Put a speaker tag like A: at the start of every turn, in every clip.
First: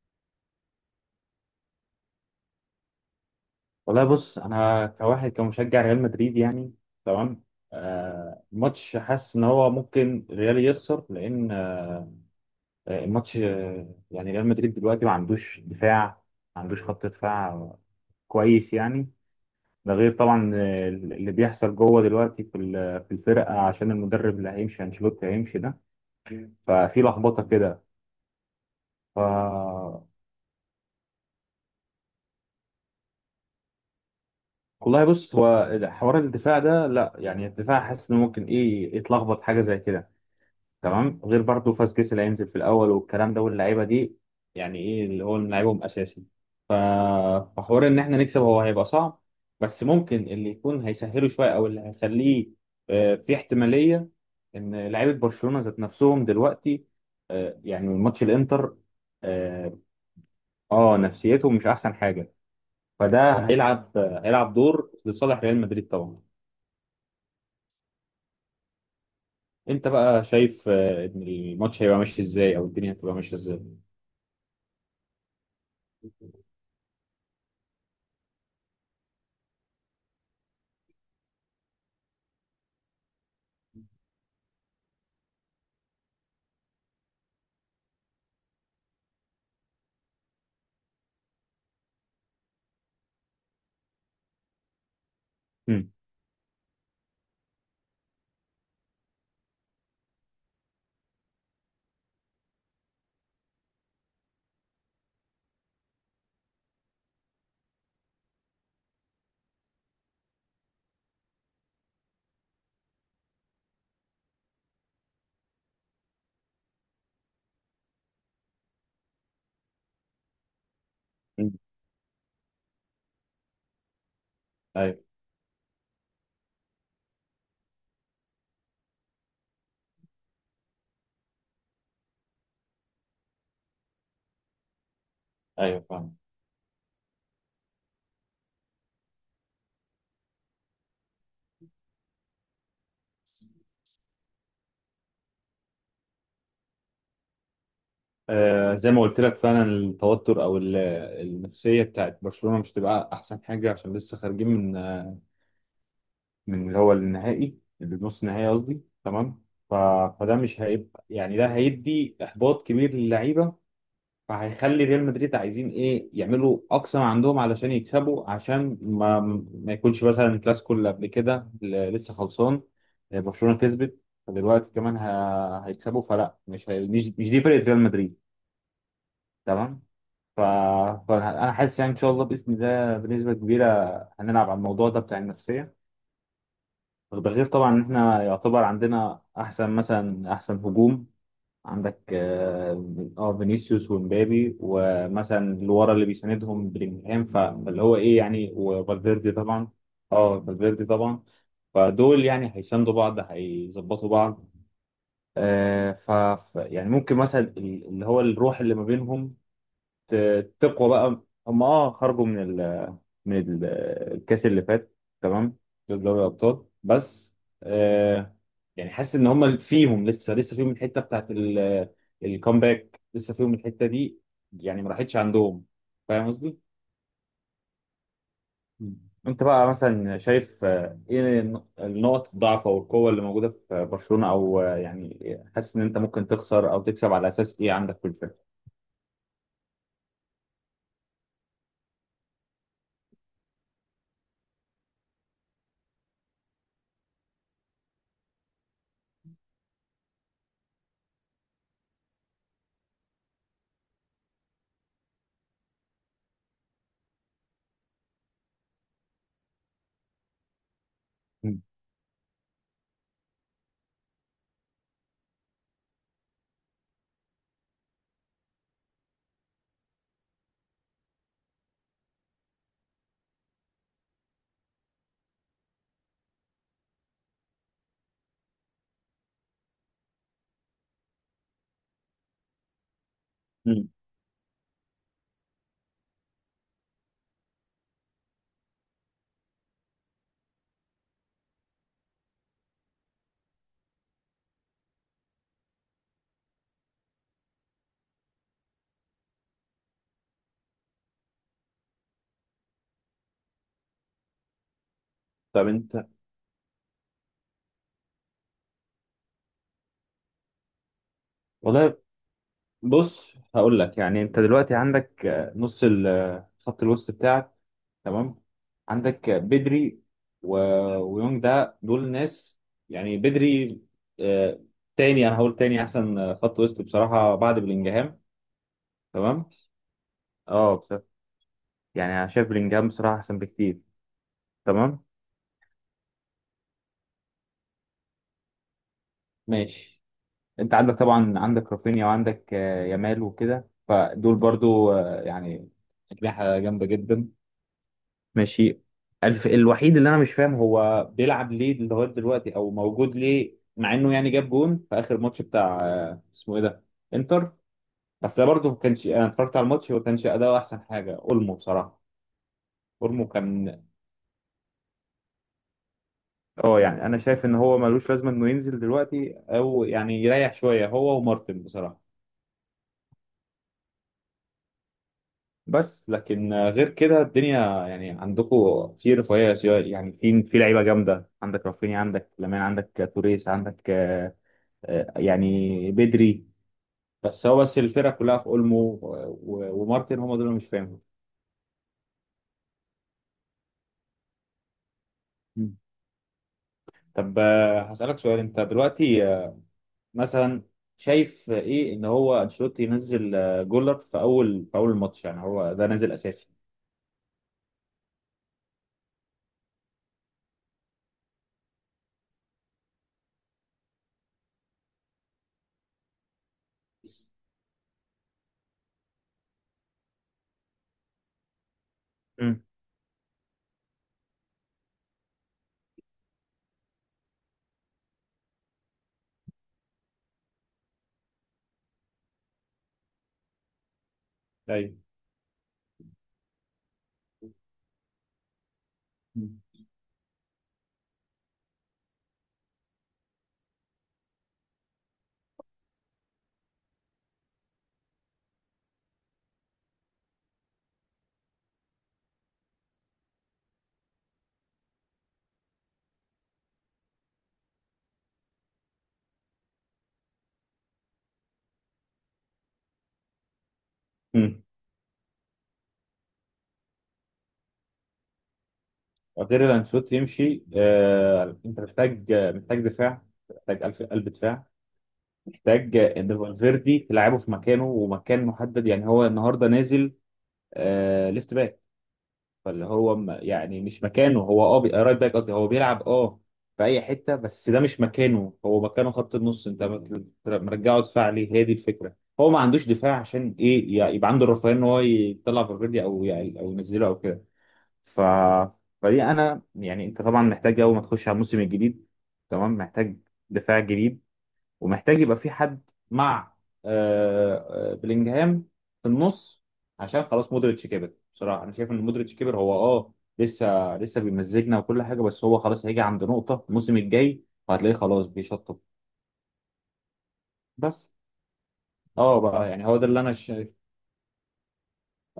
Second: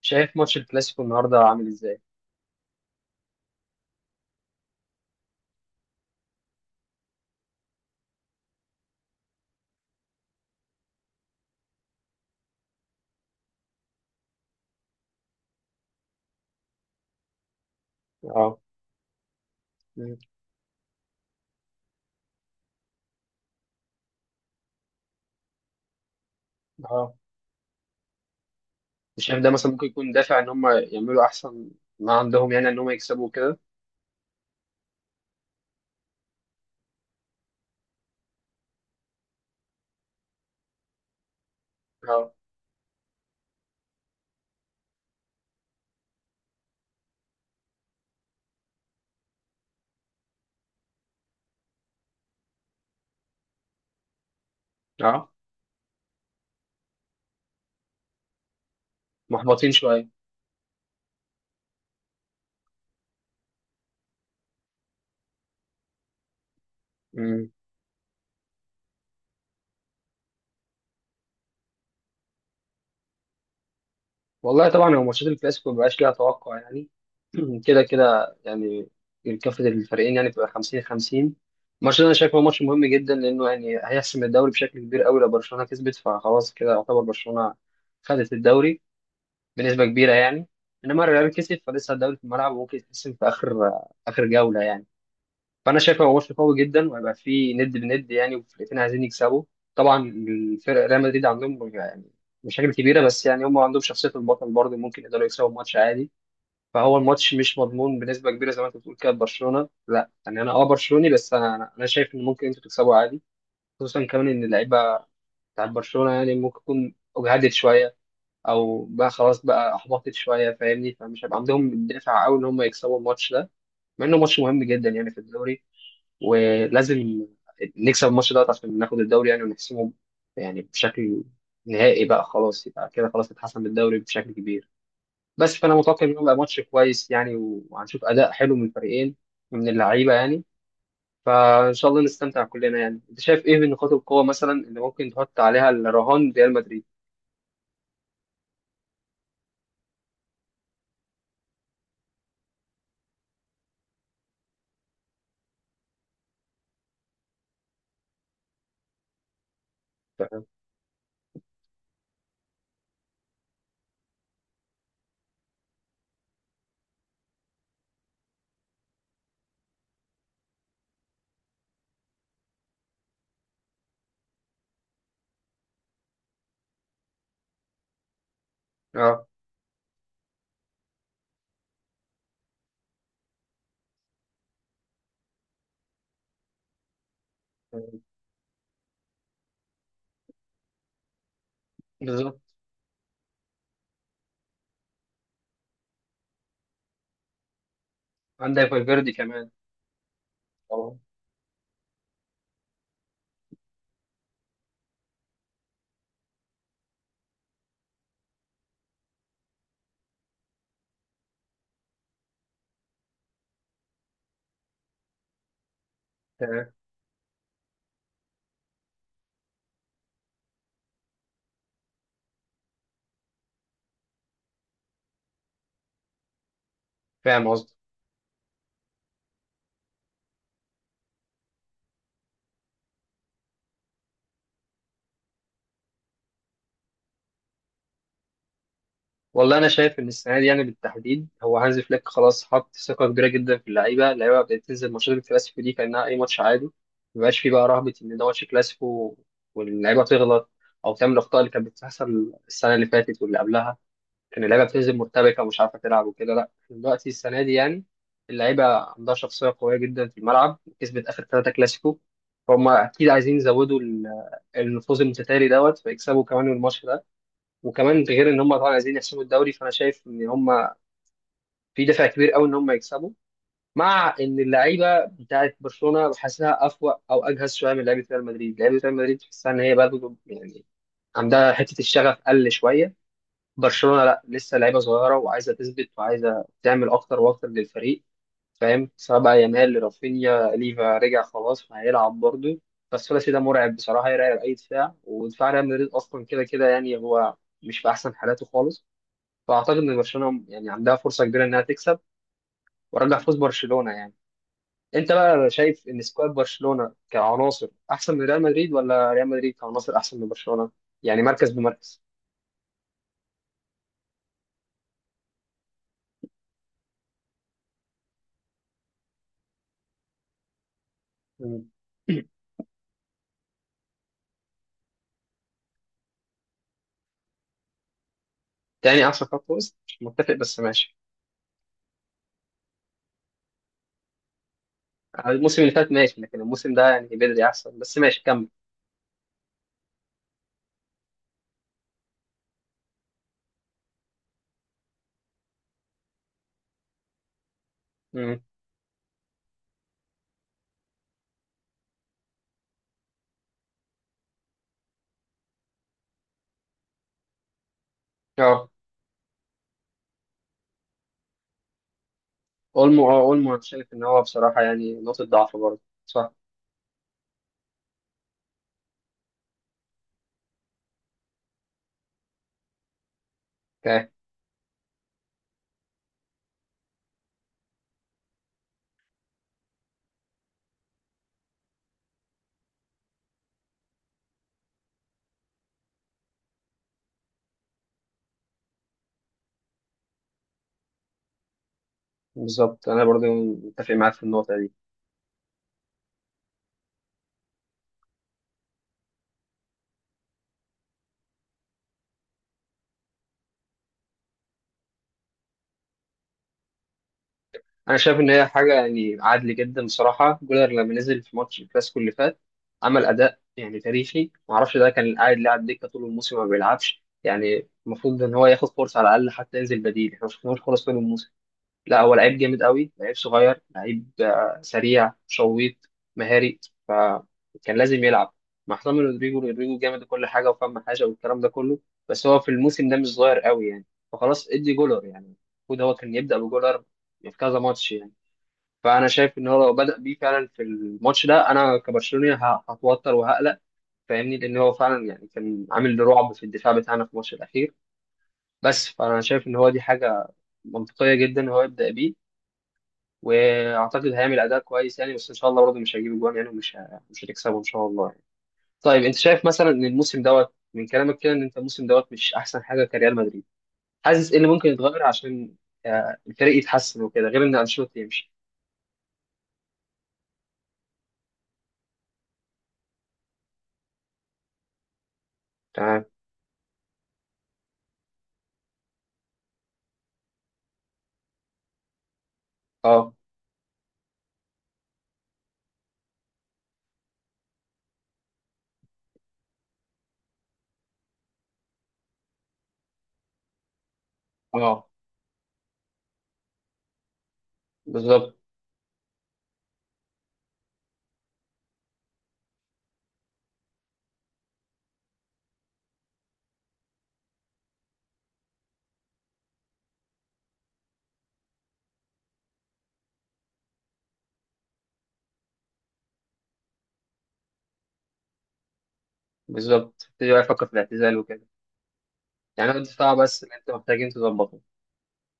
A: شايف ماتش الكلاسيكو النهارده عامل ازاي؟
B: والله بص انا كواحد كمشجع ريال مدريد يعني. تمام. الماتش حاسس ان هو ممكن ريال يخسر لان الماتش يعني ريال مدريد دلوقتي ما عندوش دفاع، ما عندوش خط دفاع
A: اه.
B: كويس يعني. ده غير
A: مم.
B: طبعا اللي بيحصل جوه دلوقتي في الفرقه عشان المدرب اللي هيمشي انشيلوتي هيمشي ده. ففي
A: اه.
B: لخبطه كده.
A: شايف ده مثلا ممكن
B: ف
A: يكون دافع ان هم يعملوا احسن ما عندهم، يعني ان هم يكسبوا كده.
B: والله بص، هو حوار الدفاع ده لا، يعني الدفاع حاسس انه ممكن ايه يتلخبط حاجه زي كده. تمام. غير برضه فاسكيز اللي
A: اه.
B: هينزل في الاول والكلام ده واللعيبه دي، يعني ايه اللي هو لعيبهم اساسي. ف- فحوار ان احنا نكسب هو هيبقى صعب، بس ممكن اللي يكون هيسهله شويه او اللي هيخليه في احتماليه ان لعيبه
A: اه،
B: برشلونه ذات نفسهم دلوقتي يعني من ماتش الانتر.
A: محبطين
B: اه.
A: شويه.
B: نفسيتهم مش احسن حاجه. فده هيلعب هيلعب دور لصالح ريال مدريد طبعا.
A: مم.
B: انت بقى شايف ان الماتش هيبقى ماشي ازاي او الدنيا هتبقى ماشيه ازاي؟
A: والله طبعا هو ماتشات الكلاسيكو مبقاش ليها توقع يعني. كده كده يعني، كافة الفريقين يعني بتبقى 50 50. الماتش ده انا شايفه ماتش مهم جدا، لانه يعني هيحسم الدوري بشكل كبير قوي. لو برشلونه كسبت فخلاص، كده يعتبر برشلونه خدت الدوري بنسبة كبيرة يعني. انما الريال كسب، فلسه الدوري في الملعب وممكن يتحسم في اخر جولة يعني. فانا
B: مم.
A: شايف هو ماتش قوي جدا وهيبقى فيه ند بند يعني، والفرقتين عايزين يكسبوا. طبعا الفرق، ريال مدريد عندهم يعني مشاكل كبيرة، بس يعني هم عندهم شخصية البطل برضه، ممكن يقدروا يكسبوا الماتش عادي. فهو الماتش مش مضمون بنسبة كبيرة زي ما انت بتقول كده. برشلونة لا يعني، انا اه برشلوني، بس انا انا أنا شايف ان ممكن انتوا تكسبوا عادي. خصوصا كمان ان اللعيبة بتاعت برشلونة يعني ممكن تكون اجهدت شوية، او بقى خلاص بقى احبطت شويه، فاهمني، فمش هيبقى
B: مم.
A: عندهم الدافع قوي ان هم يكسبوا الماتش ده. مع انه ماتش مهم جدا
B: ايوه.
A: يعني في الدوري، ولازم نكسب الماتش ده عشان ناخد الدوري يعني ونحسمه، يعني بشكل نهائي بقى. خلاص يبقى كده، خلاص اتحسم الدوري بشكل كبير بس. فانا
B: ايوه
A: متوقع ان
B: فاهم.
A: هو يبقى ماتش كويس يعني، وهنشوف اداء حلو من الفريقين، من اللعيبه يعني. فان شاء الله نستمتع كلنا يعني. انت شايف ايه من نقاط القوه مثلا اللي ممكن تحط عليها الرهان ريال مدريد؟
B: زي ما قلت لك فعلا التوتر او النفسيه بتاعت برشلونه مش تبقى احسن حاجه عشان لسه خارجين من من اللي هو النهائي اللي نص النهائي قصدي. تمام. ف... فده مش هيبقى يعني ده هيدي احباط كبير للعيبه. فهيخلي ريال مدريد عايزين ايه يعملوا اقصى ما عندهم علشان يكسبوا، عشان ما يكونش مثلا الكلاسيكو اللي قبل كده اللي لسه خلصان برشلونه كسبت. فدلوقتي كمان هيكسبوا، فلا، مش هي... مش مش دي فرقه ريال مدريد.
A: اه،
B: تمام. ف... فانا حاسس يعني ان شاء الله باذن الله بنسبه كبيره هنلعب على الموضوع ده بتاع النفسيه. ده غير طبعا ان احنا يعتبر عندنا احسن مثلا احسن هجوم. عندك
A: بالظبط.
B: اه فينيسيوس ومبابي، ومثلا اللي ورا اللي بيساندهم بلينجهام، فاللي هو ايه يعني،
A: عندك فالفيردي
B: وفالفيردي
A: كمان
B: طبعا. اه فالفيردي
A: طبعا.
B: طبعا. فدول يعني هيساندوا بعض، هيظبطوا بعض يعني ممكن مثلا اللي هو الروح اللي ما بينهم تقوى بقى. هم اه خرجوا من من ال- الكاس اللي فات. تمام. دول دوري الابطال
A: تمام.
B: بس. آه. يعني حاسس ان هم فيهم لسه فيهم الحته بتاعت الكومباك، لسه فيهم الحته دي يعني، ما راحتش عندهم. فاهم قصدي؟
A: فاهم قصدي.
B: مم. انت بقى مثلا شايف ايه النقط الضعف او القوه اللي موجوده في برشلونه، او يعني حاسس ان انت ممكن تخسر او تكسب على اساس ايه عندك في الفرقه؟
A: والله انا شايف ان السنه دي يعني بالتحديد، هو هانز فليك خلاص حط ثقه كبيره جدا في اللعيبه. اللعيبه بدات تنزل ماتشات الكلاسيكو دي كانها اي ماتش عادي، مبقاش فيه بقى رهبه ان ده ماتش كلاسيكو واللعيبه تغلط او تعمل الاخطاء اللي كانت بتحصل السنه اللي فاتت واللي قبلها، ان اللعيبه بتنزل مرتبكه ومش عارفه تلعب وكده. لا، إحنا دلوقتي السنه دي يعني اللعيبه عندها شخصيه قويه جدا في الملعب، كسبت اخر ثلاثه
B: مم.
A: كلاسيكو. فهم اكيد عايزين يزودوا النفوذ المتتالي دوت، فيكسبوا كمان الماتش ده. وكمان ده غير ان هم طبعا عايزين يحسموا الدوري، فانا شايف ان هم في دافع كبير قوي ان هم يكسبوا. مع ان اللعيبه بتاعت برشلونه بحسها افوق او اجهز شويه من لعيبه ريال مدريد. لعيبه ريال مدريد تحسها ان هي برضه يعني عندها حته الشغف قل شويه.
B: مم.
A: برشلونة لا، لسه لعيبة صغيرة وعايزة تثبت وعايزة تعمل أكتر وأكتر للفريق، فاهم؟ سواء بقى يامال، رافينيا، ليفا رجع خلاص فهيلعب برضه، بس الثلاثي ده مرعب بصراحة، يرعب أي دفاع، ودفاع ريال مدريد أصلا كده كده يعني هو مش في أحسن حالاته خالص. فأعتقد إن برشلونة يعني عندها فرصة كبيرة إنها تكسب، وأرجح فوز برشلونة يعني. أنت بقى
B: طب
A: شايف إن
B: انت.
A: سكواد برشلونة كعناصر أحسن من ريال مدريد، ولا ريال مدريد كعناصر أحسن من برشلونة؟ يعني مركز
B: والله
A: بمركز.
B: بص، هقول لك يعني انت دلوقتي عندك نص خط الوسط بتاعك. تمام. عندك بدري و... ويونج،
A: مم.
B: ده دول ناس يعني بدري. آه، تاني، انا هقول تاني احسن خط وسط بصراحة بعد بلينجهام.
A: تاني أحسن خط
B: تمام.
A: وسط؟ مش متفق، بس
B: اه
A: ماشي.
B: بصراحة، يعني انا شايف بلينجهام بصراحة احسن بكتير. تمام.
A: الموسم اللي فات ماشي، لكن الموسم ده يعني بدري احسن، بس ماشي كمل.
B: ماشي. انت عندك طبعا، عندك رافينيا وعندك يامال وكده، فدول برضو يعني أجنحة جامدة جدا.
A: امم
B: ماشي. الوحيد اللي انا مش فاهم هو بيلعب ليه لغايه دلوقتي او موجود ليه، مع انه يعني جاب جون في اخر ماتش بتاع، اسمه ايه ده، انتر. بس ده برضه
A: اه،
B: ما كانش، انا اتفرجت على الماتش ما كانش اداؤه احسن حاجه، اولمو بصراحه.
A: اولمو. اه
B: اولمو كان
A: اولمو، انا شايف ان هو بصراحه يعني نقطه ضعف برضه، صح.
B: اه، يعني انا شايف ان هو ملوش لازمه انه ينزل دلوقتي، او يعني يريح شويه هو ومارتن بصراحه.
A: اوكي.
B: بس لكن غير كده الدنيا يعني عندكم في رفاهيه، يعني في لعيبه جامده، عندك رافينيا، عندك لامين، عندك توريس، عندك يعني بدري. بس هو بس الفرقة كلها في اولمو ومارتن، هم دول اللي مش فاهمهم.
A: بالظبط، انا برضه متفق معاك في النقطه دي.
B: مم. طب هسألك سؤال، انت دلوقتي مثلا شايف ايه ان هو انشيلوتي ينزل جولر في اول الماتش، يعني هو ده نازل اساسي؟
A: انا شايف ان هي حاجه يعني عادل جدا بصراحه. جولر لما نزل في ماتش الكلاسيكو اللي فات عمل اداء يعني تاريخي، ما اعرفش ده كان قاعد لاعب دكه طول الموسم ما بيلعبش يعني. المفروض ان هو ياخد فرصه على الاقل، حتى ينزل بديل، احنا ما شفناهوش خالص طول الموسم. لا هو لعيب
B: امم.
A: جامد قوي، لعيب صغير، لعيب سريع شويط، مهاري، فكان لازم يلعب مع حسام رودريجو. رودريجو جامد كل حاجه وفهم حاجه والكلام ده كله، بس هو في الموسم ده مش صغير قوي يعني، فخلاص ادي
B: ايوه.
A: جولر يعني. المفروض هو كان يبدا بجولر في كذا ماتش يعني. فانا شايف ان
B: مم.
A: هو لو بدا بيه فعلا في الماتش ده، انا كبرشلوني هتوتر وهقلق، فاهمني، لان هو فعلا يعني كان عامل رعب في الدفاع بتاعنا في الماتش الاخير. بس فانا شايف ان هو دي حاجه منطقيه جدا هو يبدا بيه، واعتقد هيعمل اداء كويس يعني، بس ان شاء الله برضه مش هيجيب جوان يعني ومش مش هتكسبه ان شاء الله يعني. طيب انت شايف مثلا ان الموسم دوت، من كلامك كده ان انت الموسم دوت مش احسن حاجه كريال مدريد، حاسس ايه اللي
B: امم.
A: ممكن يتغير عشان الفريق يتحسن وكده، غير ان انشيلوتي يمشي؟
B: غير ان انشيلوتي يمشي انت محتاج محتاج دفاع، محتاج قلب دفاع، محتاج
A: تمام.
B: ان فالفيردي تلعبه في مكانه ومكان محدد، يعني هو النهارده نازل ليفت باك، فاللي
A: اه.
B: هو يعني مش مكانه، هو اه رايت باك قصدي، هو بيلعب اه في اي حته بس ده مش مكانه، هو مكانه خط النص، انت مرجعه دفاع ليه؟ هي دي الفكره، هو ما عندوش دفاع عشان ايه يعني يبقى عنده الرفاهيه ان
A: اه،
B: هو يطلع فالفيردي، او يعني او ينزله او كده. ف
A: بالظبط.
B: فدي انا يعني، انت طبعا محتاج اول ما تخش على الموسم الجديد تمام، محتاج دفاع جديد، ومحتاج يبقى في حد مع بلينجهام في النص، عشان خلاص مودريتش كبر بصراحه، انا شايف ان مودريتش كبر هو اه لسه بيمزجنا وكل حاجه، بس هو خلاص هيجي عند نقطه الموسم الجاي وهتلاقيه خلاص بيشطب.
A: بالظبط، تبتدي بقى يفكر في
B: بس
A: الاعتزال وكده.
B: اه بقى،
A: يعني هو
B: يعني هو ده
A: الدفاع
B: اللي انا
A: بس اللي
B: شايف.
A: انت محتاجين تظبطه؟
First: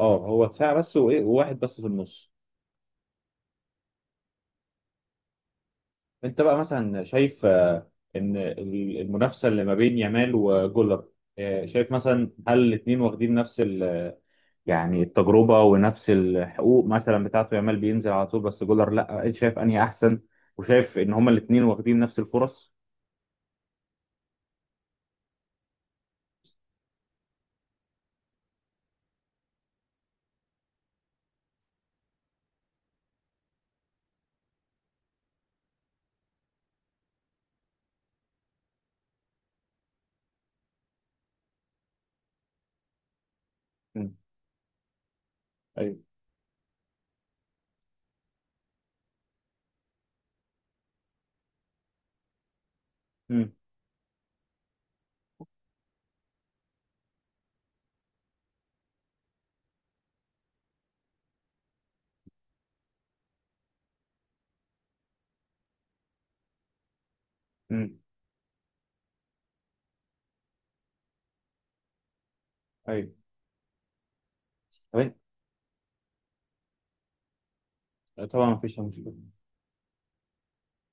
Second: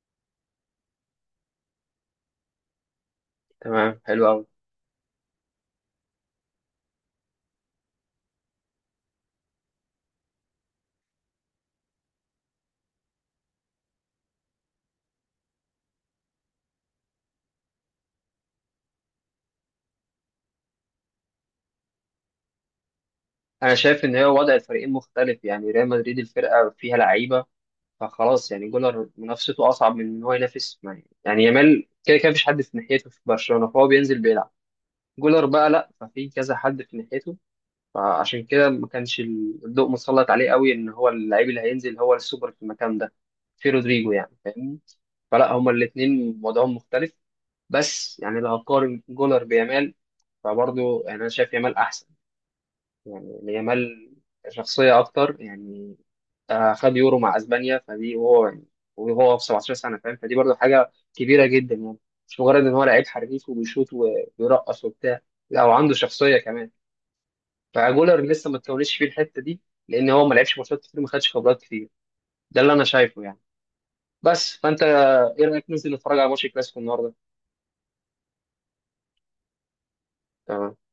B: اه، هو دفاع بس، وايه وواحد بس في النص.
A: تمام، حلو قوي.
B: انت بقى مثلا شايف ان المنافسه اللي ما بين يامال وجولر شايف مثلا هل الاثنين واخدين نفس يعني التجربة ونفس الحقوق مثلا بتاعته، يامال بينزل على طول بس جولر لا، شايف انهي احسن، وشايف ان هما الاثنين واخدين نفس الفرص؟
A: انا شايف ان هو وضع الفريقين مختلف يعني. ريال مدريد الفرقه فيها لعيبه، فخلاص يعني جولر منافسته اصعب من ان هو ينافس يعني يامال كده كده مفيش حد في ناحيته في برشلونه، فهو بينزل بيلعب. جولر بقى لا، ففي كذا حد في ناحيته، فعشان كده ما كانش الضوء مسلط عليه قوي، ان هو اللعيب اللي هينزل هو السوبر في المكان ده، في رودريجو
B: مم.
A: يعني، فاهمني. فلا، هما
B: ايوه.
A: الاثنين وضعهم مختلف. بس يعني لو هقارن جولر بيامال فبرضه يعني انا شايف يامال احسن، يعني
B: امم
A: ليامال شخصية أكتر يعني. خد يورو مع أسبانيا فدي، وهو يعني وهو في 17 سنة، فاهم؟ فدي برضو حاجة كبيرة جدا يعني، مش مجرد إن هو لعيب حريف وبيشوط وبيرقص وبتاع، لا، وعنده شخصية كمان.
B: امم
A: فجولر لسه ما اتكونتش فيه الحتة دي، لأن هو ما لعبش ماتشات كتير وما خدش خبرات كتير. ده اللي أنا شايفه
B: ايوه.
A: يعني. بس فأنت
B: طب
A: إيه رأيك ننزل نتفرج على ماتش الكلاسيكو النهاردة؟
B: طبعا مفيش مشكلة.
A: تمام.